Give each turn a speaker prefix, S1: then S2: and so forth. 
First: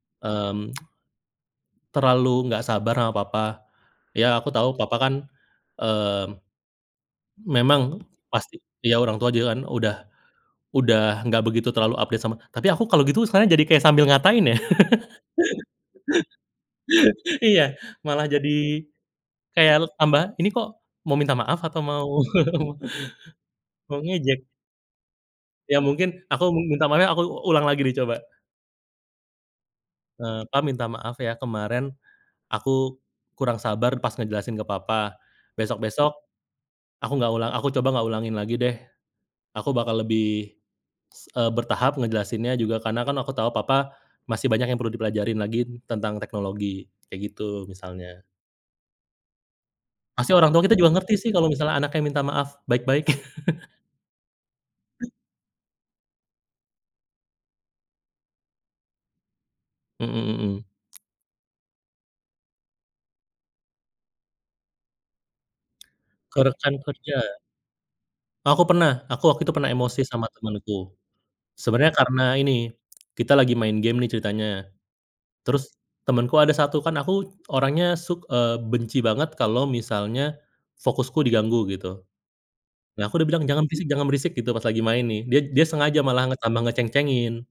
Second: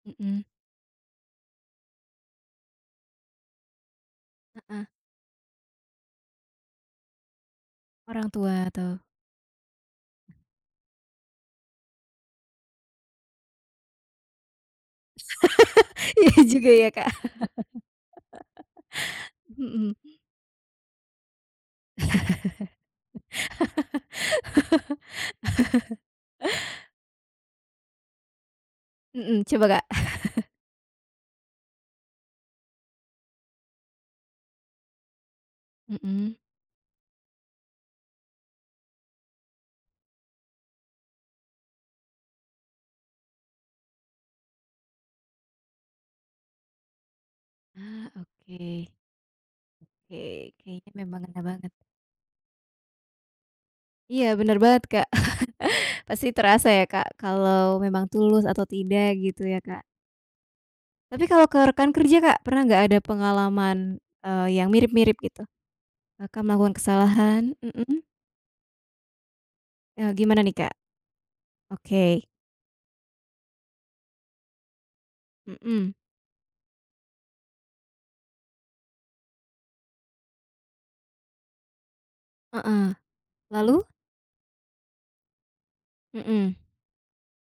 S1: Mhm.
S2: Mmm. Terlalu nggak sabar ama papa, iya, aku tahu,
S1: Heeh.
S2: papa kan, mmm, memang
S1: Orang
S2: pasti
S1: tua,
S2: iya,
S1: atau
S2: orang tua juga kan udah udah nggak begitu terlalu update sama tapi aku kalau gitu, sekarang jadi kayak sambil ngatain ya.
S1: Iya juga ya, Kak.
S2: Iya, malah jadi kayal
S1: Hmm.
S2: tambah ini kok mau minta maaf atau mau, mau ngejek? Ya mungkin, aku m minta maafnya aku ulang lagi nih, coba.
S1: Mhm, coba, Kak.
S2: Eee, "Pa, minta maaf ya, kemaren aku kurang sabar pas ngejelasin ke Papa, besok-besok
S1: Mhm.
S2: aku nggak ulang aku coba nggak ulangin lagi deh, aku bakal lebih, s eee, bertahap ngejelasinnya juga. Karena kan aku tahu, Papa masih banyak yang perlu dipelajarin lagi tentang teknologi," kayak gitu
S1: Ah,
S2: misalnya.
S1: oke. Oke,
S2: Pasti orang tua kita juga
S1: keknya
S2: ngerti
S1: memang
S2: sih,
S1: ngena
S2: kalau
S1: banget.
S2: misalnya anaknya minta maaf baik-baik.
S1: Iya, bener banget, Kak. Pasti terasa ya Kak, kalau memang tulus atau tidak gitu ya, Kak.
S2: Mhm mhm.
S1: Tapi kalau ke rekan kerja, Kak, pernah nggak, ada pengalaman, eee, yang mirip-mirip gitu?
S2: Ke
S1: Kakak
S2: rekan
S1: melakukan
S2: kerja.
S1: kesalahan, mhm.
S2: Oh, aku pernah. Aku waktu itu pernah emosi
S1: Eee,
S2: sama
S1: gimana nih,
S2: temenku.
S1: Kak?
S2: Sebenarnya
S1: Oke.
S2: karena ini, kita lagi main game nih ceritanya, terus
S1: Mhm.
S2: temenku ada satu, kan aku orangnya suk eee, benci banget kalau misalnya fokusku diganggu gitu.
S1: Heeh,
S2: Nah, aku udah bilang, "Jangan
S1: lalu?
S2: berisik jangan berisik," gitu, pas lagi main nih. Dia dia sengaja malah ng tambah
S1: Mhm.
S2: ngeceng-cengin.